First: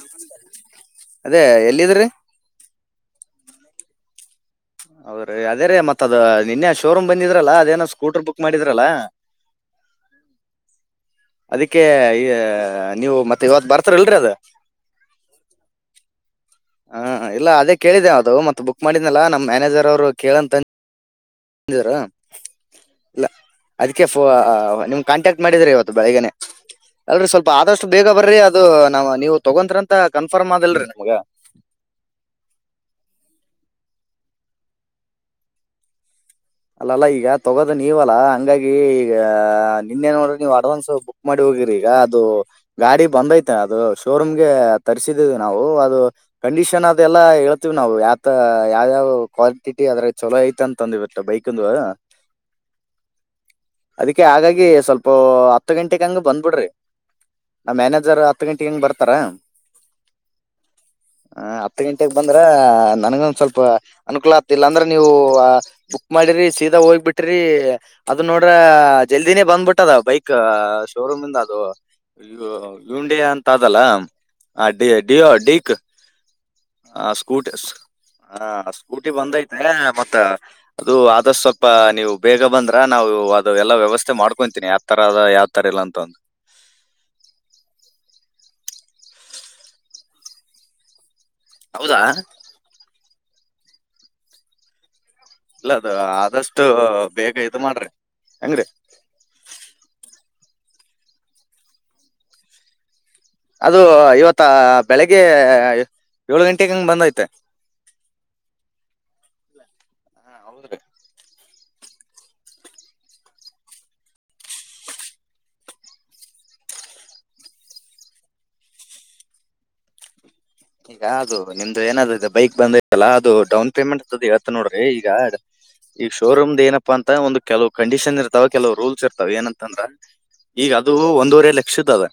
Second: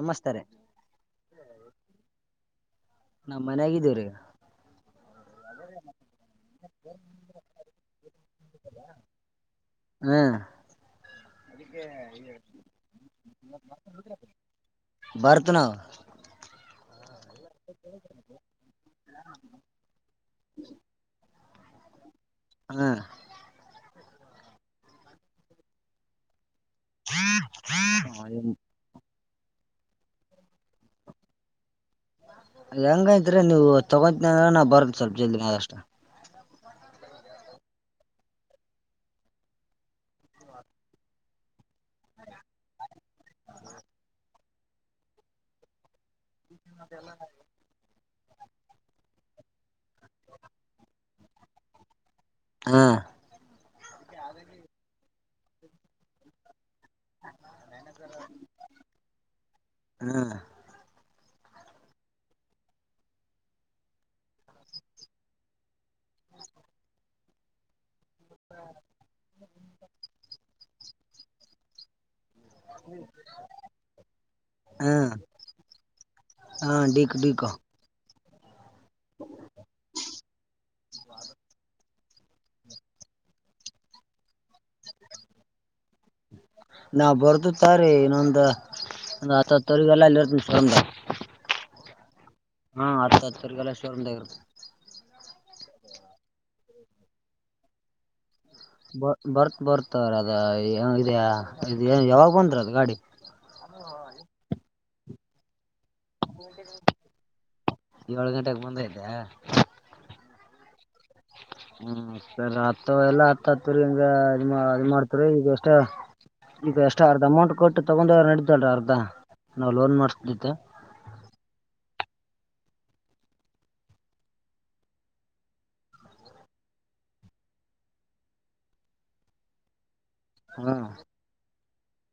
ನಮಸ್ತಾರೆ ಅದೇ ಎಲ್ಲಿದ್ರಿ ನಮ್ಮ್ ಮನ ಆಾಗಿದ್ದೀವ್ರ ಈಗ ಹೌದ್ರೀ ಅದೇ ರೇ ಮತ್ತತ್ದ ನಿನ್ನೆ ಶೋರೂಮ್ ಬಂದಿದ್ರಲ್ಲ ಅದೇನೋ ಸ್ಕೂಟರ್ ಬುಕ್ ಮಾಡಿದ್ರಲ್ಲ [inaudible] ಹ್ಮ ಅದಕ್ಕೆ ಈ ನೀವು ಮತ್ತೆ ಇವತ್ ಬರ್ತಾರಲ್ರರಿ ಅದ ಬರ್ತನ ಹಾ ಇಲ್ಲ ಅದೇ ಕೇಳಿದೆ ಅದು ಮತ್ತ ಬುಕ್ ಮಾಡಿದನಲ್ಲ ನಮ್ಮ್ ಮ್ಯಾನೇಜರ್ ಅವ್ರು ಕೇಳಂತ ಹ್ಮ ಇಲ್ಲ ಅದಕ್ಕೆ ನಿಮ್ ಕಾಂಟ್ಯಾಕ್ಟ್ ಮಾಡಿದ್ರ ಇವತ್ತು ಬೆಳಗ್ಗೆನೆ ಅಲ್ರರಿ ಸ್ವಲ್ಪ ಆದಷ್ಟು ಬೇಗ ಬರ್ರಿ ಅದು ನಮ್ಮ ನೀವು ತಗೊತ್್ರ ಅಂತ ಕನ್ಫರ್ಮ್ ಆದಲ್ರಿ ನಮ್ಗ ಹೆಂಗ ಇದ ಇದ್ರೆ ನೀವು ತಗೊತೀನ ನ ಬರದು ಸ್ವಲ್ಪ ಜಲ್ದಿಿನಷ್ಟ ಅಲ್ಲಲ್ಲ ಈಗ ತಗೋದು ನೀವ ಅಲ್ಲಾ ಹಂಗಾಗಿ ಈಗ ನಿನ್ನೇ ನೋಡ್ರಿ ನೀವ್ ಅಡ್ವಾನ್ಸ್ ಬುಕ್ ಮಾಡಿ ಹೋಗಿ ಈಗ ಅದು ಗಾಡಿ ಬಂದ್ ೈತೆ ಅದು ಶೋರೂಮ್ಗೆ ತರಿಸಿದ್ ನಾವು ಅದು ಕಂಡೀಷನ್ ಅದೆಲ್ಲ ಹೇಳ್ತಿವಿ ನಾವು ಮತ್ತ ಯಾವ್ಯಾವ ಕ್ವಾಂಟಿಟಿ ಅದ್ರ ಚಲೋ ಐತ ಅಂತಂದ್ ಬಿಟ್ಟ ಬೈಕ್ಂದು ಹಾ ಅದಕ್ಕೆ ಹಾಗಾಗಿ ಸ್ವಲ್ಪ ಹತ್ತು ಗಂಟೆಗಂಗ ಬಂದ್ಬಿಡ್ರಿ ನ ಮ್ಯಾನೇಜರ್ ಹತ್ತು ಗಂಟೆ ಹೆಂಗ ಬರ್ತಾರ ಹಾ ಹ ಹತ್ತು ಗಂಟೆಗೆ ಬಂದ್ರ ನನಗೊಂದ ಸ್ವಲ್ಪ ಅನುಕೂಲ ಆಗ್ತಿಲ್ಲ ಅಂದ್ರೆ ನೀವು ಮಾಡಿರಿ ಸೀದಾ ಹೋಗ್ಬಿಟ್ರಿ ಅದ ನೋಡ್ರ ಜಲ್ದಿನೇ ಬಂದ್ಬಿಟ್ಟದ ಬೈಕ್ ಶೋರೂಮ ಇಂದ ಅದು ಇ ಇಂಡಿಯಾ ಅಂತ ಅದಲ್ಲ ಆ ಹಾ ಡಿಯೋ ಡಿೀಕ್. ಹಾ ಡಿಕ್ ಡಿಕ್ ಹಾ ಸ್ಕೂಟಿ ಬಂದೈತೆ ಮತ್ತ ಅದು ಆದಷ್ಟ ಸ್ವಲ್ಪ ನೀವ್ ಬೇಗ ಬಂದ್ರ ನಾವು ಅದುಲ್ಲ ವ್ಯವಸ್ಥೆ ಮಾಡ್ಕೊಂತೀನಿ ಯಾವ್ ತರ ಅದ ಯಾವ್ ತರ ಇಲ್ ಅಂತ್ ರಾತ್ ಹತ್ ಹತ್ತುವರಿಗೆಲ್ಲ ಅಲ್ ಇರ್ತಿನ್ ಬಂದ್. ಹೌದ. [unintelligible] ಇಲ್ಲ ಅದು ಆದಷ್ಟು ಬೇಗ ಇದ್ ಮಾಡ್ರಿ. ಹೆಂಗ್ರೀ ಬ ಬರ್ತ್ ಬರ್ತವ್ರ ಅದ ಇದ್ ಏನ್ ಯಾವಾಗ್ ಬಂದ್ರ ಅದ್ ಗಾಡಿ. ಅದು ಇವತ್ತ ಬೆಳಗ್ಗೆ ಏಳು ಗಂಟೆಗೆ ಹಂಗ್ ಬಂದೈತೆ ಯೋಳ್ ಗಂಟೆಗ್ ಬಂದೈತ. ಹಾ ಹೌದ್ರೀ. ಹ್ಮ್ ಸರ್ ಹತ್ ಎಲ್ಲಾ ಹತ್ತು ಹತ್ತುವರಿ ಇಂದ ಇದ್ ಅದ್ ಮಾಡ್ತೀರಿ, ಈಗ್ ಅಷ್ಟ ಈಗ ಅಷ್ಟ ಅರ್ಧ ಅಮೌಂಟ್ ಕೊಟ್ಟು ತಗೊಂಡ್ ಹೋದ್ರ್ ನಡಿತೈತಲ್ಲ ಅರ್ಧ ನಾವು ಲೋನ್ ಮಾಡ್ಸಿದ್ದ. ಈಗ ಅದು ನಿಮ್ದು ಏನಾದ ಅದ್ ಬೈಕ್ ಬಂದೈತಲ್ಲ ಅದು ಡೌನ್ ಪೇಮೆಂಟ್ ಅ ಹೇಳ್ತಿನ್ ನೋಡ್ರಿ ಈಗ ಈ ಶೋರೂಮ್ದ್ ಏನಪ್ಪಾ ಅಂತ ಒಂದ್ ಕೆಲುವ್ ಕಂಡೀಷನ್ ಇರ್ತಾವ್ ಕೆಲುವ್ ರೂಲ್ಸ್ ಇರ್ತಾವ ಏನಂತಂದ್ರ. ಈಗ ಹ್ಮ್ ಅದು ಒಂದೂವರೆ ಲಕ್ಷದ್ ಅದ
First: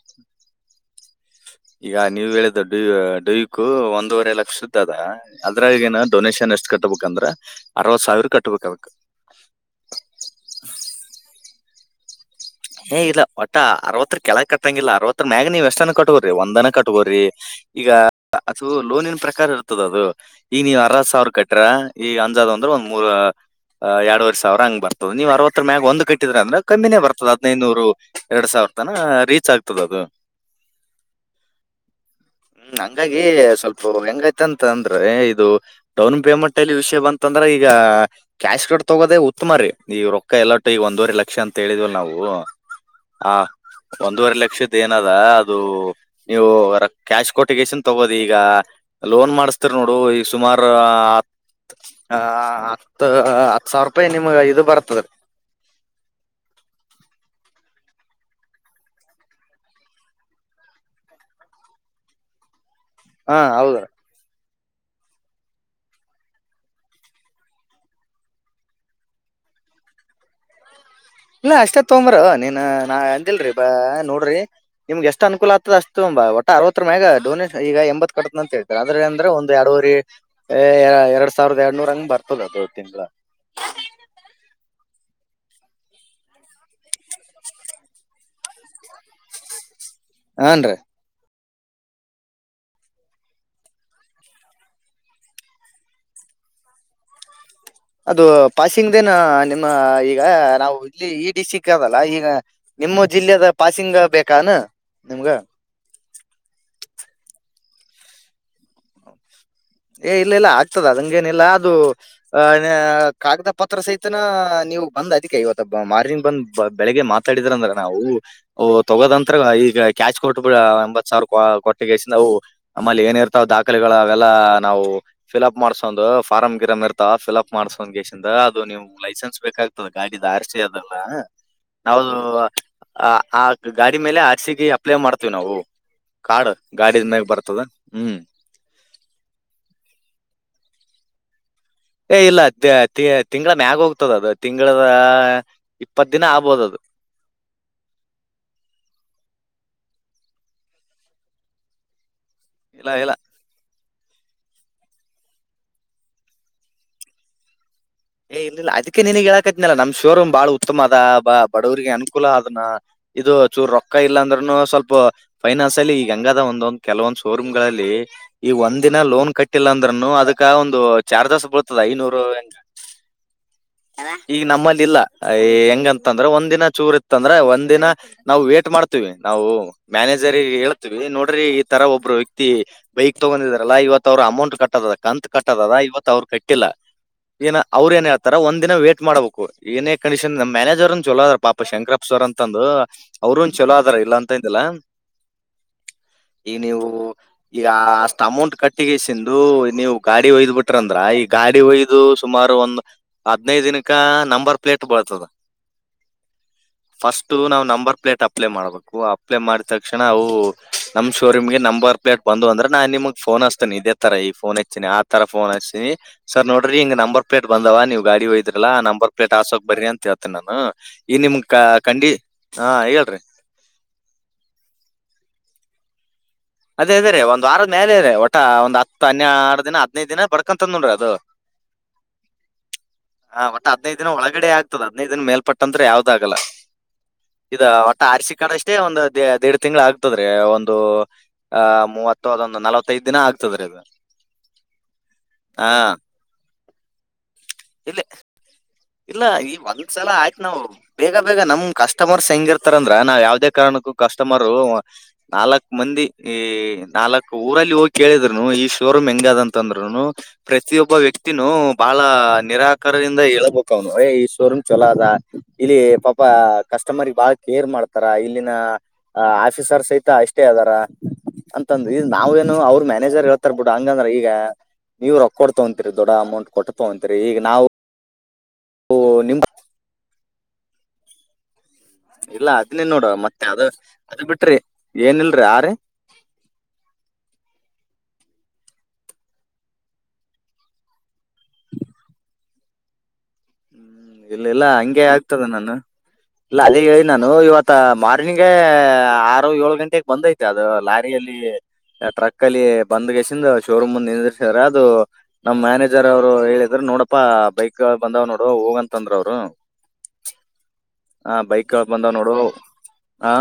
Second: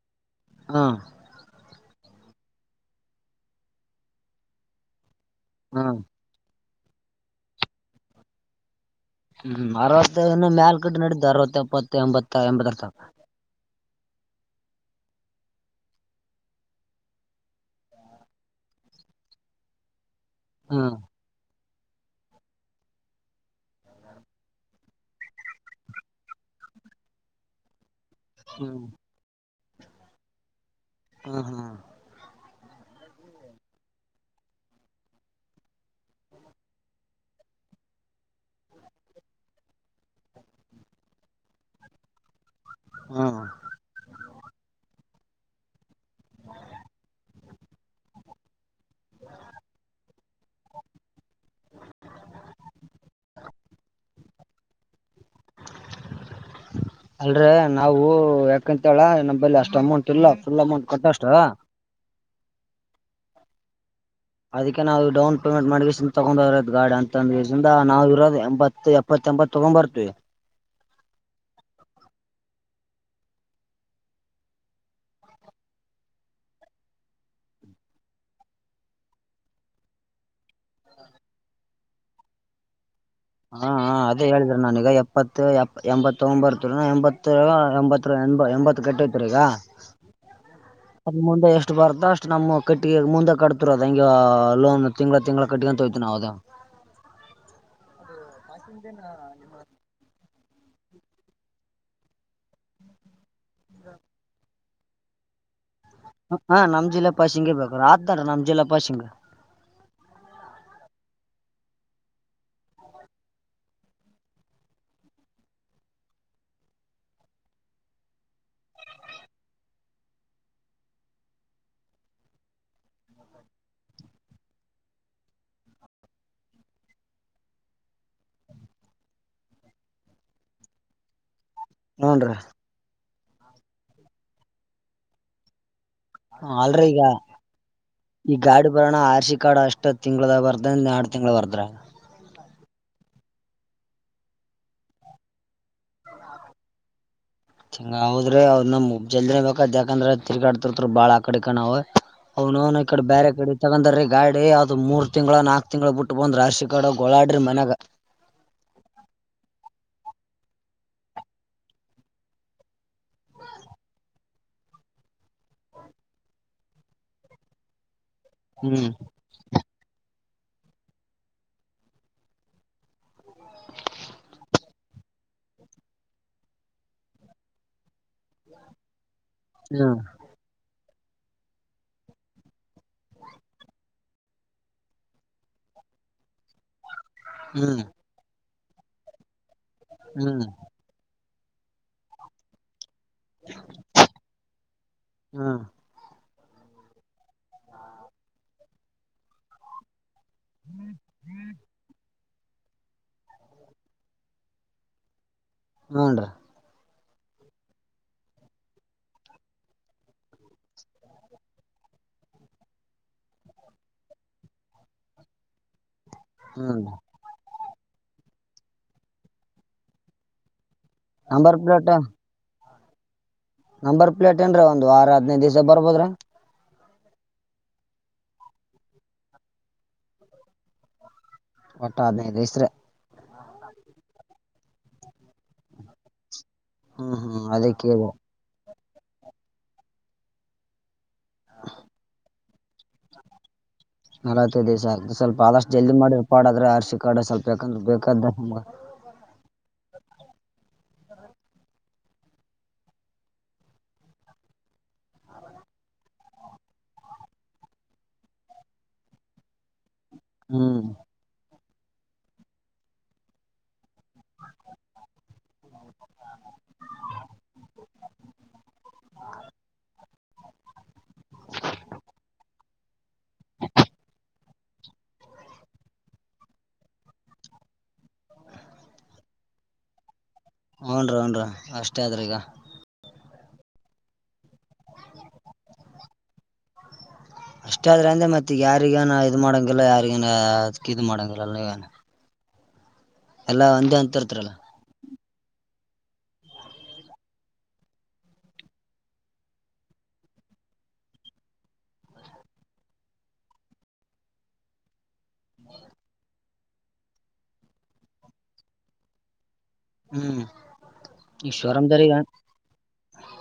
ಹ್ಮ್ ಈಗ ನೀವು ಹೇಳಿದ್ ಡು ಡ್ಯೂಕ್ ಒಂದೂವರೆ ಲಕ್ಷ್ಯದ್ ಅದ, ಅದ್ರಗನ ಹ್ಮ್ ಡೊನೇಷನ್ ಎಷ್ಟು ಕಟ್ ತಗೋಬೇಕಂದ್ರ ಅರವತ್ ಸಾವಿರ ಕಟ್ಬೇಕ್ ಅದಕ್ಕ. ಹ್ಮ್ ಅರವತ್ತನ್ನು ಮೇಲ್ ಕಟ್ಟ ನಡ್ದದ್ ಅರವತ್ತ ಎಪ್ಪತ್ತು ಎಂಬತ್ತು. ಹೇ ಇಲ್ಲ ಒಟ್ಟ ಅರವತ್ ಹತ್ರ ಕೆಳಕ್ ಕಟ್ಟಂಗಿಲ್ಲ ಅರವತ್ತತ್ರರ ಮ್ಯಾಗ್ ನೀವ್ ಎಷ್ಟನ ಕಟ್ಟ್ಗೋರಿ ಒಂದನ ಕಟ್ಟ್ಗೋರಿ ಈಗ ಅದು ಲೋನಿನ್ ಪ್ರಕಾರ ಇರ್ತದ್ ಅದು, ಈಗ ನೀನ್ ಹ್ಮ್ ಅರವತ್ ಸಾವಿರ ಕಟ್ ಬಿಟ್ರ ಈಗ್ ಅಂದಜ್ ಅಂದ್ರ ಒಂದ್ ಮೂರ್ ಆ ಎರಡುವರ್ ಸಾವಿರ ಹಂಗ ಬರ್ತದ ನೀವ್ ಅವತ್ತರ್ ಮ್ಯಾಗ ಒಂದ್ ಕಟ್ಟಿದ್ರ ಅಂದ್ರ ಕಮ್ಮಿನೇ ಬರ್ತದ. ಹದಿನೈನೂರು ಎರಡ್ ಸಾವಿರ ಹ್ಮ್ ತನ ರೀಚ್ ಆಗ್ತದ ಅದು. ಹ್ಮ ಹಾ. ಹ್ಮ್ ಹಂಗಾಗಿ ಸ್ವಲ್ಪ ಹೆಂಗೈತಂದ್ರ ಅಂದ್ರೆ ಇದು ಡೌನ್ ಪೇಮೆಂಟ್ ಅಲ್ಲಿ ವಿಷಯ ಬಂತಂದ್ ಅಂದ್ರೆ ಈಗ ಕ್ಯಾಶ್ ಕತ್ತಾ ಹೋಗೋದೇ ಉತ್ತಮ ರೀ ಈ ರೊಕ್ಕ ಎಲ್ಲೋಟಿಗೆ ಈಗ ಒಂದೂವರೆ ಲಕ್ಷ ಅಂತ ಹೇಳಿದ್ವಲ್ ನಾವು. ಹ ಹ ಹ್ಮ್ ಒಂದೂವರೆ ಲಕ್ಷದ್ ಏನ್ ಅದ ಅದು ನೀವು ಕ್ಯಾಶ್ ಕೊಟ್ಟಿಗೇಶನ್ ತಗೋರಿ ಈಗ ಲೋನ್ ಮಾಡಿಸ್ತೀರಿ ನೋಡ್ ಓ ಈ ಸುಮಾರ್ ಹ ಹತ್ತು ಹತ್ ಸಾವಿರೂಪಾಯ್ ನಿಮ್ಗೆ ಇದ್ ಬರ್ತದ. ಅಲ್ರೆ ನಾವು ಯಾಕಂತೇಳ ನಮ್ ಬಳಿ ಅಷ್ಟ ಅಮೌಂಟ್ ಇಲ್ಲ ಫುಲ್ ಅಮೌಂಟ್ ಕಟ್ಟಷ್ಟ. ಹಾ ಹೌದು. ಅದಕ್ಕೆ ನಾವ್ ಡೌನ್ ಪೇಮೆಂಟ್ ಮಾಡ್ ಗಾಸಿ ತಗೊಂಡ್ ಹೋದ್ರಾಯ್ತು ಗಾಡ್ ಅಂತಂದ್ ಕಾಸಿಂದ ನಾವಿರೋದ್ ಎಂಬಾತ್ ಎಪ್ಪತ್ ತಗೊಂಡ್ಬರ್ತಿವಿ. [unintelligible] ಇಲ್ಲ ಅಷ್ಟೇ ತಗೊಂಬರೋ ನೀನ್ ನಾ ಅಂದಿಲ್ರಿ ಬ ನೋಡ್ರಿ ನಿಮ್ಗ್ ಎಷ್ಟ್ ಅನುಕೂಲ ಆಗ್ತದ ಅಷ್ಟು ಒಟ್ಟ ಅರವತ್ತರ ಮ್ಯಾಗ ಡೊನೇಷನ್ ಈಗ ಎಂಬತ್ ಕಟ್ಟೀನ್ ಅಂತ್ ಹೇಳ್ತಾರ ಅದ್ರ ಅಂದ್ರೆ ಒಂದ್ ಎರಡುವರಿ ಎ ಎರಡ್ ಸಾವಿರದ್ ಎರಡ್ ನೂರ್ ಹಂಗ್ ಬರ್ತದ ಅದು ತಿಂಗ್ಲ. ಹಾ ಅದೇ ಹೇಳಿದ್ರಿ ನಾನೀಗ ಎಪ್ಪತ್ತು ಎ ಎಂಬತ್ತು ತಗೊಂಡ್ ಒಂಬರ್ತ್ ಎಂಬತ್ತು ಎಲ್ ಎಂಬತ್ರು ಎ ಎಂಬತ್ ಕಟ್ಟೈತ್ರಿ ಈಗ ಹಾನ್ರಿ ಅದ್ ಮುಂದ ಎಷ್ಟ್ ಎಷ್ಟ್ ಬರ್ತ ಅಷ್ಟು ನಮ್ ಕಟ್ಟಿಗೆಗ್ ಮುಂದ ಕತ್ತಿರೋದ್ ಹಂಗೋ ಲೋನ್ ತಿಂಗ್ಲ ತಿಂಗ್ಲ ಕಟ್ತಾಖ್ಯಾತ್ ಹೋಗ್ತಿವ್ ನಾವ್ ಅದು. [unintelligible] ಪಾಸಿಂಗ್ ದೇನ ನಿಮ್ಮ ಈ ಈಗ ನಾವು ಇಲ್ಲಿ ಈ ಡಿಸ್ಟಿಕ್ ಅದಲ್ಲ ಈಗ ನಿಮ್ಮ ಜಿಲ್ಲೆದ್ ಪಾಸಿಂಗ್ ಬೇಕಾನ. ನಿಮ್ಗ. ಹಾ ನಮ್ ಜಿಲ್ಲೆ ಪಾಸಿಂಗೇ ಬೇಕಾರ ಅತ್ಯೆನ್ರಿ ನಮ್ ಜಿಲ್ಲಾ ಪಾಸಿಂಗ್. ಏ ಇಲ್ಲ ಇಲ್ಲ ಆಗ್ತದ ಅದಂಗ ಏನಿಲ್ಲ ಅದು ಅ ಕಾಗದ ಪತ್ರ ಸಹಿತನ ನೀವು ಬಂದ್ ಅದಕ್ಕೆ ಇವತ್ತು ಮಾರ್ನಿ ಬಂದ ಬೆಳಿಗ್ಗೆ ಮಾತಾಡಿದ್ರ ಅಂದ್ರ ನಾವು ತೊಗದಂತ್ರ ಈಗ ಕ್ಯಾಶ್ ಕೊಟ್ ಬಿಡ ಎಂಬತ್ ಸಾವಿರ ಕೊಟ್ಟ ನಾವು ಆಮೇಲೆ ಏನ ಇರ್ತಾವ ದಾಖಲೆಗಳು ಅವೆಲ್ಲ ನಾವು ಫಿಲ್ಅಪ್ ಮಾಡ್ಸೊಂದು ಫಾರ್ ಗಿರಮ್ ಇರ್ತಾವ ಫಿಲ್ಅಪ್ ಮಾಡ್ಸೊ್ ಗೇಸ್ದ ಅದು ನಿಮ್ ಲೈಸೆನ್ಸ್ ಬೇಕ ಆಗ್ತದೆ ಗಾಡಿ ದಾರಸೆ ಅದಲ್ಲ ನಾದು ನೋಡ್ರಿ ಆ ಗಾಡಿ ಮೇಲೆ ಆಡ್ಸಿಕ ಅಪ್ಲೈ ಮಾಡ್ತೀವಿ ನಾವು ಹ ಕಾರ್ಡ್ ಅಲ್ರಿ ಈಗ ಗಾಡಿದ ಮ್ಯಾಗ ಬರ್ತದ ಹ್ಮ್ ಈ ಗಾಡಿ ಬರೋಣ ಆರ್ಸಿ ಕಾಡು ಅಷ್ಟ ಇಷ್ಟ ತಿಂಗಳದ ಬರ್ದ ನಾಡು ತಿಂಗಳುಳ ಬರ್ದ್ರ ಏ ಇಲ್ಲ ತಿಂಗಳ ಮ್ಯಾಗ ಹೋಗ್ತದ ಅದು ತಿಂಗಳದ ಇಪ್ಪತ್ ದಿನ ಆಗ್ಬೋದ ಅದು [unintelligible] ಚಂಗ ಹೋದ್ರೆ ಅದ್ ನ ಜಲ್ದಿನೇ ಬೇಕಾದ್ ಯಾಕಂದ್ರೆ ಅ ತಿರ್ಗಾಡ್ತಿರ್ತರು ಬಾಳ ಆಕಡೆ ಕಣ ಅವ್ ಅವ ನವನು ಈ ಇಲ್ಲ ಕಡೆ ಇಲ್ಲ ಬೇರೆ ಕಡೆ ತಗೊಂಡಂದ್ರೀ ಗಾಡಿ ಅದು ಮೂರ್ ತಿಂಗ್ಗಳ ನಾಕಕ್ ತಿಂಗ್ಳ ಬಿಟ್ಟು ಬಂದ್ ರಾಶಿ ಕಡ ಗೋಳಾಡ್ರಿ ಮನ್ಯಾಗ ಏ ಇಲ್ಲಿ ಇಿಲ್ಲ ಅದಕ್ಕೆ ನಿನಗ್ ಹೇಳಾಕತ್ತನಲ್ಲಾ ನಮ್ ಶೋರೂಮ್ ಬಾಳ ಉತ್ತಮ ಅದ ಬಾ ಬಡವರಿಗೆ ಅನುಕೂಲ ಅದನ ಇದು ಚೂರು ರೊಕ್ಕ ಇಲ್ಲ ಅಂದ್ರನು ಸ್ವಲ್ಪ ಫೈನಾನ್ಸ್ ಅಲ್ಲಿ ಈಗ ಗಂಗದ ಒಂದೊಂದ್ ಕೆಲವೊಂದ್ ಶೋರೂಮ್ಗಳಲ್ಲಿ ಈ ಒಂದ್ ಹ್ಮ್ ದಿನ ಲೋನ್ ಕಟ್ಟಿಲ್ಲ ಅಂದ್ರನು ಅದಕ್ಕ ಒಂದು ಚಾರ್ಜಸ್ ಬಳ್ತದ ಐನೂರು [unintelligible] ಈಗ ನಮ್ಮಲ್ಲಿ ಇಲ್ಲ ಹೆಂಗಂತಂದ್ರ ಒಂದ ದಿನ ಚೂರ್ ಇತ್ತಂದ್ರ ಒಂದನ ನಾವು ಮಾಡ್ತೀವಿ ನಾವು ಹ್ಮ್ ಮ್ಯಾನೇಜರ್ ನೋಡ್ರಿ ಈ ತರ ಒಬ್ರು ವ್ಯಕ್ತಿ ಬೈಕ್ ತಗೊಂಡಿದಾರಲ್ಲಾ ಇವತ್ ಅವ್ರ ಅಮೌಂಟ್ ಕಟ್ಟದ ಕಂತತ್ ಕಟ್ಟದದ ಇವತ್ ಅವ್ರ ಕಟ್ಟಿಲ್ಲ ಏನ ಹ್ಮ್ ಅವ್ರು ಏನ್ ಹೇತ ಒಂದ ದಿನ ವೇಟ್ ಮಾಡಬೇಕು ಏನೇ ಕಂಡೀಷನ್ ಹ್ಮ್ ನಮ್ಮನೇಜರ್ನ್ ಚೊಲೋದ ಪಾಪ ಶಂಕರಪ್ಪ ಸವರ್ ಅಂತಂದು ಅವ್ರೂನ್ ಚಲೋ ಅದಾರ ಇಲ್ಲ ಅಂತಿಂದಿಲ್ಲ ಹ್ಮ್ ಈ ನೀವು ಈಗ ಅಷ್ಟ ಅಮೌಂಟ್ ಕಟ್ಟಿಗೆಸಂದು ನೀವು ಗಾಡಿ ಹ ಒಯ್ದ್ ಬಿಟ್ರಂದ್ರ ಈಗ ಗಾಡಿ ಒಯ್ದು ಸುಮಾರು ಒಂದ್ ಹದ್ನೈದು ದಿನಕ ನಂಬರ್ ಪ್ಲೇಟ್ ಬರ್ತದ ಹನ್ ಫಸ್ಟ್ ನಾವ್ ನಂಬರ್ ಪ್ಲೇಟ್ ಅಪ್ಲೈ ಮಾಡ್ಬೇಕು ಅಪ್ಲೈ ಮಾಡಿದ ತಕ್ಷಣ ಅವು ನಮ್ ಶೋರೂಮ್ಗೆ ನಂಬ ಬರ್ ಪಲೇಟ್ ಬ ಅಂದ್ರ ನಾನ್ ನಿಮ್ ಫೋನ್ ಹಚ್ತೇನೆ ಇದೇ ತರ ಈಫನ್ ಹಚ್ತೀಿನಿ ಆ ತರಫೋನ್ ಹಚ್ತಿನಿ ಸರ್ ಹ್ಮ್ ನೋಡಿಂಗ ನಂಬರ್ ಪ್ಲೇಟ್ ಬಂದವ ನೀವು ಗಾಡಿ ಹಯದ್ರಲ್ಲಾ ನಂಬರ್ ಪ್ಲೇಟ್ ಆಸೋಗ ಬರಿ ಅಂತ ಹೇತೇಿ ನಾನು ಈ ನಿಮ್ ಕ ನಂಬರ್ ಪ್ಲೇಟ್ ಕಂಡಿ ಹಾ ಹೇಳ್ರಿ ನಂಬರ್ ಪ್ಲೇಟ್ ಏನ್ರೀ ಒಂದು ವಾರ ಹದ್ನೈದು ದಿವ್ಸ ಬರ್ಬೋದ್ರ ಅದೇ ಅದೇ ರೀ ಒಂದವಾರದ್ ಮೇಲೆ ಇ ರೇ ಒಟ ಒಂದ್ ಹತ್ತು ಹನ್ನೆರಡು ದಿನ ಹದನೈದ್ ದಿನ ಬಡ್ಕಂತಂದ ನೋಡರಿ ಅದು ಒಟ್ಟ ಹದಿನೈದು [unintelligible] ಹ ಒಟ್ಟಟ್ ಹದನೈದ ದಿನ ಒಳಗಡೆ ಆಗ್ತದ ಹದನೈದ ದಿನ ಮೇಲ್ಪಟ್ಟಂತ್ರ ಯಾವ್ದಾಗಲ್ಲ ಹ್ಮ್ ಹ್ಮ್ ಇದ ಅದೇ ಒಟ್ಟ ಕೇಳಿದೆ ಆರಸಿ ಕಾಡ ಅಷ್ಟೇ ಒಂದು ದ ದೇಡ್ ತಿಂಗಳ ಆಗ್ತದ್ರೀ ಒಂದು ಆಹ ಮೂವತ್ತು ಅದೊಂದು ನಲವತ್ತೈದು ದಿನ ಆಗ್ತದ ರೀ ಅದು ನಲವತ್ತೈದು ದಿವಸ ಅ ಸ್ವಲ್ಪ ಹಾ ಆದಷ್ಟು ಜಲ್ದಿ ಮಾಡಿ ರುಪಾಡಾದ್ರೆ ಅರ್ಸಿ ಕಾಡೆ ಸ್ವಲ್ಪ ಯಾಕಂದ್ರ ಇಲ್ಲ ಬೇಕಾದ್ದ ಹ ಇಲ್ಲ ಈ ಒಂದ ಸಲ ಆಯ್ತು ನಾವು ಬೇಗ ಬೇಗ ನಮ್ ಕಸ್ಟಮರ್ಸ್ ಹೆಂಗಿರ್ತಾರಂದ್ರ ನಾವ್ ಯಾವ್ದೇ ಕಾರಣಕ್ಕೂ ಕಸ್ಟಮರ್ ನಾಲ್ಕ್ ಮಂದಿ ಈ ನಾಲ್ಕ್ ಊರಲ್ಲಿ ಹೋಗಿ ಕೇಳಿದ್ರುನು ಈ ಶೋರೂಮ್ ಹೆಂಗ ಅದಂತಂದ್ರುನು ಹ್ಮ್ ಪ್ರತಿಯೊಬ್ಬ ವ್ಯಕ್ತಿನೂ ಬಹಳ ನಿರಾಕಾರದಿಂದ ಹೇಳಬಹ ನು ಏ ಈ ಶೋರೂಮ್ ಚಲೋ ಅದ ಇಲ್ಲಿ ಪಾಪ ಕಸ್ಟಮರ್ ಬಾಳ ಕೇರ್ ಮಾಡ್ತಾರ ಇಲ್ಲಿನ ಆಫೀಸರ್ ಸಹಿತ ಅಷ್ಟೇ ಅರ ಅಂತಂದ ನಾವ ಏನು ಅವ್ರ ಮ ಮನೇರ್ ಹೇಳ್ತಾರ್ ಬಿಟ್ಟು ಹಂಗಂದ್ರ ಈಗ ನೀವ್ ರೊಕ್ಕ ಕೊಡ್ತಂತೀರಿ ದೊಡ್ಡ ಅಮೌಂಟ್ ಕೊಟ್ಟತವಂತೀರಿ ಈಗ ನಾವು ಓ ನಿಮ ಹ್ನ್ರ ಹನ್ರೀ ಇಲ್ಲ ಅದನ್ನೇ ನೋಡುವ ಮತ್ತೆ ಅದ ಅದು ಬಿಟ್ರಿ ಏನ ಇಲ್ರಿ ಯಾರೀ ಇಷ್ಟ ಆದ್ರ ಅ್ರೆ ಮತ್ತತ್ ಯಾರಿಗನ ಇದ್ ಮಾಡಂಗಿಲ್ಲ ಯಾರಿಗನ ಅದ ಇ ಮಾಡಂಗಿಲ್ಲ ಅನ ಎಲ್ಲಾ ಒಂದೇ ಅಂತರ್ತಲ್ಲ ರ್ತದ ನಾನ ಇಲ್ಲ ಅಲ್ಲಿ ಹೇಳ ನಾನು ಇವತ್ತ ಮಾರ್ನಿಂಗಗೆ ಆರು ಏಳು ಗಂಟೆಗೆ ಬಂದೈತೆ ಅದು ಲಾರಿ ಲ್ಲಿ ಟ್ರಕ್ ಅಲ್ಲಿ ಬಂದ್ಗಸಿಂದ ಶೋರೂಮ್ಂದ ನಿಂತಿರ್ತ್ರ ಅದು ನಮ್ ಮ್ಯಾನೇಜರ್ ಅವ್ರು ಹೇಳಿದ್ರ ನೋಡಪ್ಪಾ ಬೈಕ್ ಬಂದಾವ್ ನೋಡ ಹೋಗ ಅಂತಂದ್ರ ಅವ್ರು ಹ್ಮ್ ಹ ಈ ಬೈಕ್ ಶೋರೂಂ ಬಂದಾವ್ ನೋಡು ಆ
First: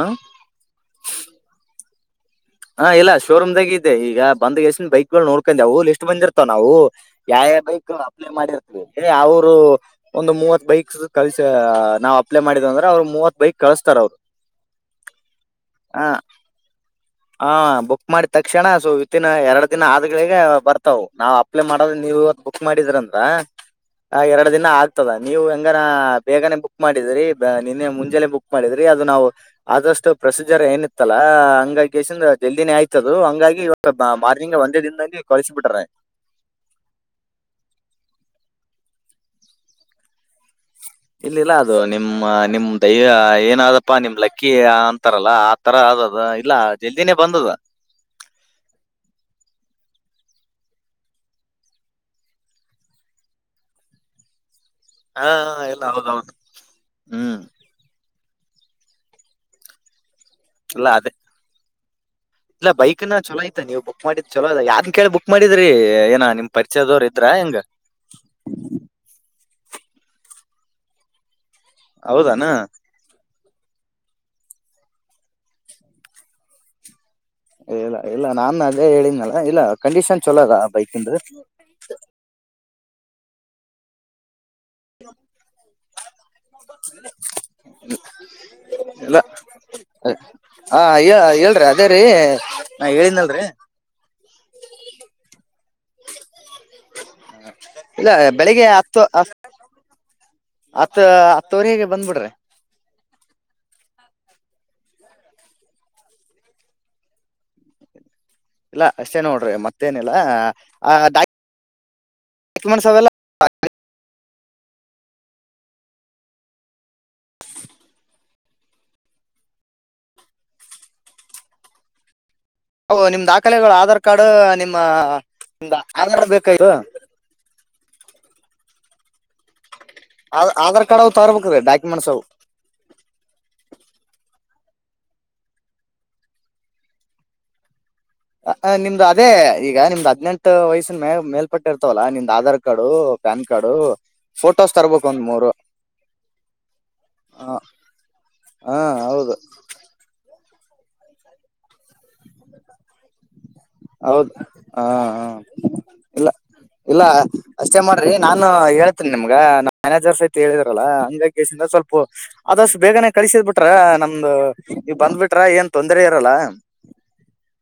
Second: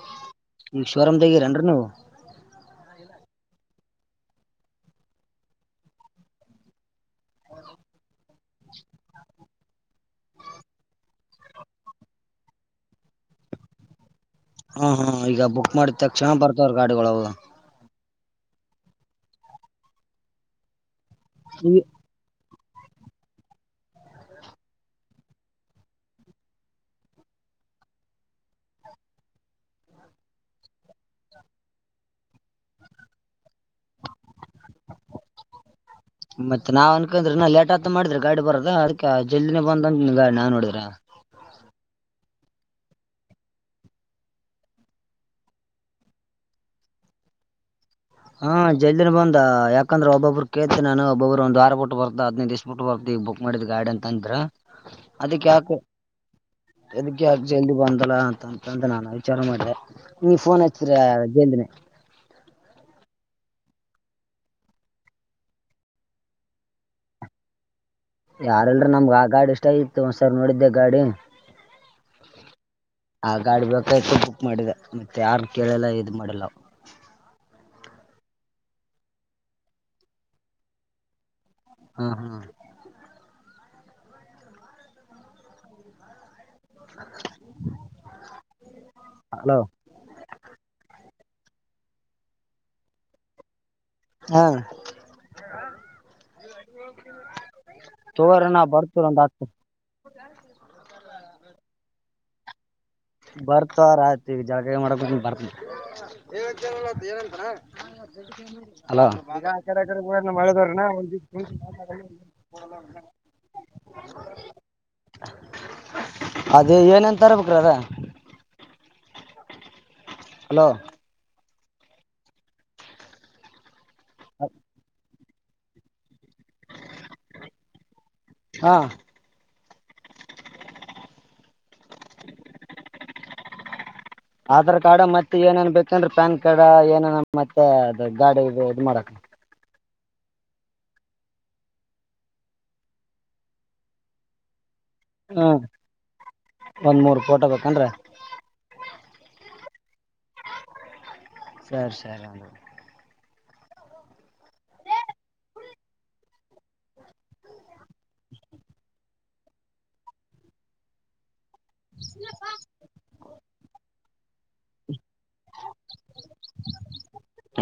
ಶೋರೂಂ ರನ್ರು ನೀವು ಹಾ ಇಲ್ಲ ಶೋರೂಮ್ ದಾಗ ಇದೆ ಈಗ ಬಂದ್ ಎಷ್ಟನ್ ಬೈಕ್ ಗಳು ನೋಡ್ಕೊಂಡೆವು ಲಿಸ್ಟ್ ಬಂದಿರ್ತಾವ ನಾವು ಯಾವ್ಯಾವ ಬೈಕ್ ಅಪ್ಲೈ ಮಾಡಿರ್ತವಿ ಅವ್ರು ಅವರು ಒಂದು ಮೂವತ್ ಬೈಕ್ ಕಲಸ ನಾವ್ ಅಪ್ಲೈ ಮಾಡಿದ ಅಂದ್ರೆ ಅವ್ರು ಮೂವತ್ ಬೈಕ್ ಕಳಸ್ತಾರ ಅವ್ರು ಹಾ ಹಾ ಈಗ ಬುಕ್ ಮಾಡಿದ ತಕ್ಷ್ಣ ಬರ್ತವ್ರ ಗಾಡಿಗಳು ಹ ಬುಕ್ ಮಾಡಿದ ತಕ್ಷಣ ಸೊ ವಿತನ್ ಎರಡು ದಿನ ಆದ್ಗಳಿಗೆ ಬರ್ತವು ನಾವ್ ಅಪ್ಲೈ ಮಾಡದ ನೀವ್ ಇವತ್ ಬುಕ್ ಮಾಡಿದೀರಂದ್ರ ಹ ಎರಡ್ ದಿನ ಆಗ್ತದ ನೀವು ಹೆಂಗನ ಬೇಗನೆ ಬುಕ್ ಮಾಡಿದ್ರಿ ನಿನ್ನೆ ಮುಂಜೆಾನನೆ ಬುಕ್ ಮಾಡಿದ್ರಿ ಅದು ನಾವು ಆದಷ್ಟು ಪ್ರೊಸೀಜರ್ ಏನಿತ್ತಲ್ಲ ಹಂಗ ಜಲ್ದಿನೇ ಆಯ್ತದ ಹಂಗ ಮಾರ್ಿನಂಗ ಒಂದೇ ದಿನದದಲ್ಲಿ ಕಳಿಸಿ ಬಿಟ್ರ ಮತ್ತೆ ಅದ ಅದಕ ಜಲ್ದಿನೇ ಬಂದಂತ ನಾನ್ ನೋಡಿದ್ರ ಇಲ್ಲಿಲ್ಲ ಅದು ನಿಮ್ಮ ನಿಮ್ ದೈವ ಏನಾದಪ್ಪಾ ನಿಮ್ ಲಕ್ಕಿ ಅಂತಾರಲ್ಲ ಆತರ ಅದದು ಇಲ್ಲ ಜಲ್ದಿನೇ ಬಂದದು ಹ ಹಾ ಜಲ್ದಿನ ಬಂದ ಯಾಕಂದ್ರೆ ಒಬ್ಬೊಬ್ಬರು ಕೇತತಿ ನಾನು ಒಬ್ಬಬ್ರು ಒಂದು ವಾರ ಬಿಟ್ಟ ಬರ್ದ ಹದ್ಿನದು ದಿವ್ ಬಿಟ್ಟು ಬರ್ತ ಬುಕ್ ಮಾಡಿದ್ ಗಾಡಿ ಅಂತ ಅಂದ್ರ ಹಾ ಅದಕ್ಕೆ ಯಾಕೆ ಇಲ್ಲ ಹೌದೌದು ಅದಕ್ಕೆ ಯಕ ಹ್ಮ್ ಜಲ್ದಿ ಬಂದಲ್ಲ ಅಂತ ಂತ ನಾನ ವಿಚಾರ ಮಾಡಿದೆ ನೀ ಫೋನ್ ಇಲ್ಲ ಹಚ್ಚಿರ ಅದೇ ಜಲ್ದಿನೇ ಇಲ್ಲ ಬೈಕ್ ನ ಚಲಾಯತ ನೀವು ಬುಕ್ ಮಾಡಿದ್ ಚಲೋ ಅದ ಯ್ ಕೇಳಿ ಬುಕ್ ಮಾಡಿದ್ರಿ ಏನ ನಿಮ್ ಪರಿಚಯದವರ್ ಇದ್ರ ಹೆಂಗ ಯಾರಲ್ರ ನಮ್ಗೆ ಆ ಗಾಡಿ ಇಷ್ಟ ಇತ್ತು ಒಂದ್ಸರ್ ನೋಡಿದ್ದೆ ಗಾಡಿ ಹೌದನಾ ಆ ಗಾಡಿ ಬೇಕಾಯ್ತು ಬುಕ್ ಮಾಡಿದೆ ಮತ್ತೆ ಯಾರ್ ಕೇಳೆಲ್ಲ ಇದ್ ಮಾಡಿಲ್ಲ ಇಲ್ಲ ಇಲ್ಲ ನಾನನ್ ಅದೇ ಹೇಳಿದನಲ್ಲ ಇಲ್ಲ ಕಂಡೀಷನ್ ಚಲೋ ಅದ ಬೈಕ ಇಂದು ಹ್ಮ ಹ್ಮ್ [unintelligible] ಎಲ್ಲ ಹಲೋ ಹ ಅಯ್ಯ ಹೇಳ್ರಿ ಅದೇ ರೀ ನಾ ಹೇಳಿದಲ್ರರಿ ಹಾ ಇಲ್ಲ ತೋರ ನ ಬರ್ತೀರ ಒಂದು ಹತ್ತು ಹತ್ತ ಹತ್ತವರೆ ಹೇಗೆ ಬಂದ್ಬಿಡ್ರೆ ಬರ್ತಾರ ಆಯ್ತು ಈಗ ಜಾಕಾಯಿ ಮಾಡಕ ಬರ್ತ ಂತಲ್ಲದು ಏನಂತ ಇಲ್ಲ ಅ ಅಷ್ಟೇ ನೋಡ್ರಿ ಆಡೆ ಆಕಡೆ ಮತ್ತೇನಿಲ್ಲ ಮಾಡದವ್ರ ಡ ಆ ಡಾಕ್ಯುಮೆಂಟ್ಸ್ ಅವೆಲ್ಲ ಅದೇ ಏನನ್ ತರಬೇಕ್ರ ಅದ ಹಲೋ ಹ ನಿಮ ದಾಖಲೆಗಳು ಆಧಾರ್ ಕಾರ್ಡ್ ನಿಮ್ಮ ನಿಮ್ದ ಆಧಾರ್ ಬೇಕಾಯ್ತು ಹಾ ಅ ಆಧಾರ್ ಕಾರ್ಡ್ ಅವವು ತರ್ಬೇಕ್ರ ಡಾಕ್ಯುಮೆಂಟ್ಸ್ ಅವು ಆಧಾರ್ ಕಾರ್ಡ್ ಮತ್ತೆ ಏನೇನ್ ಬೇಕಂದ್ರೆ ಪ್ಯಾನ್ ಕಾರ್ಡ್ ಏನೇನ ಮತ್ತೆ ನಿಮ್ದು ಅದೇ ಈಗ ನಿಮ್ದ ಹದ್ನೆಂಟ್ ವಯಸ್ಸಿನ ಮೇ ಮೇಲ್ಪಟ್ಟ ಇರ್ತವಲ್ಲಾ ನಿಮ Aadhaar card PAN card photo photos ತರ್ಬೇಕು ಒಂದ್ ಹ್ಞೂ ಮೂರು ಒಂದು ಮೂರು ಫೋಟೋ ಹಾ ಬೇಕೇನ್ರಿ ಹಾ ಹೌದು ಸರಿ ಸರಿ ಹ ಹೌದು ಹಾ ಹ ಇಲ್ಲ ಇಲ್ಲ ಅಷ್ಟೇ ಮಾಡ್ರಿ ನಾನನ್ ಹೇಳ್ತೇನಿ ನಿಮ್ಗ ನಾ ಮ್ಯಾನೇಜರಸ್ ತೆ ಹೇಳಿದ್ರಲ್ಲಾ ಹಂಗಾಗಿ ಸ್ವಲ್ಪ ಅದಷ್ಟು ಬೇಗನೆ ಕಳಸಿದ್ ಬಿಟ್ರ ನಮ್ದು ನೀವ್ ಬಂದ್ಬಿಟ್ಟ ಟ್ರ ಏನ್ ತೊಂದರೆ ಇರಲ್ಲ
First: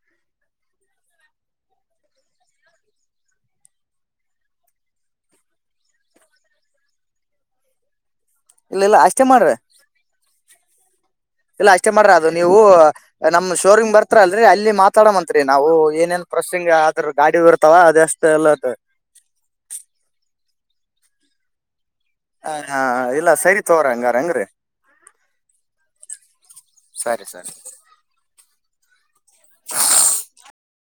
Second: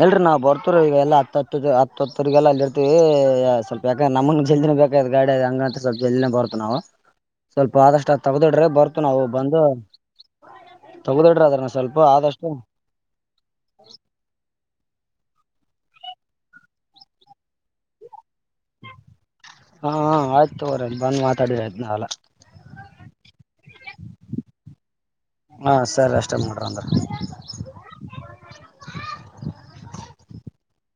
ಎಲ್ರಿ ನಾವವು ಬರ್ತವ ಈಗ ಎಲ್ಲಾ ಹತ್ತ ಹ ಹತ್ತ ಹತ್ತರಿಗೆಲ್ಲಾ ಅಲ್ಲಿ ಇರ್ತೀವಿ ಸ್ವಲ್ಪ ಯಾಕಂದ ನಮಗ್ ಜಲ್ದಿ ಬೇಕ್ ಗಾಡಿ ಹಂಗಂತ ಸ್ವಲ್ಪ ಎಲ್ಲಿ ಬರ್ತಾನವ ಸ್ವಲ್ಪ ಆದಷ್ಟು ತಗ್ದಿಟ್ರೆ ಇಲ್ಲ ಇಲ್ಲ ಅಷ್ಟೇ ಬರ್ತಾನವ್ವ ಮಾಡ್ರಿ ಬಂದು ತೆಗ್ದಿಡ್ರಿ ಇಲ್ಲ ಅದನ್ನು ಅಷ್ಟೇ ಸ್ವಲ್ಪ ಮಾಡ್ರಿ ಅದು ಆದಷ್ಟು ನೀವು ನಮ್ ಶೋರೂಮ್ ಬರ್ತರ ಅಲ್ರಿ ಅಲ್ಲಿ ಮಾತಾಡ ಅಂತ್ರಿ ನಾವು ಏನೇನ್ ಪ್ರೋಸಿಂಗ್ ಆದ್ರ ಗಾಡಿ ಇರ್ತಾವ ಅದಷ್ಟ ಎಲ್ಲದ ರೆ ಬಂದ್ ಮಾತಾಡಿ ಆಯ್ತು ನಾವೆಲ್ಲ ಹ ಹಾ ಇಲ್ಲ ಸರಿ ತಗೋರಿ ಹಂಗಂದ್ರಿ ಹಾಂ ಸರಿ ಅಷ್ಟೇ ಮಾಡ್ರ ಅಂದ್ರ [inaudible]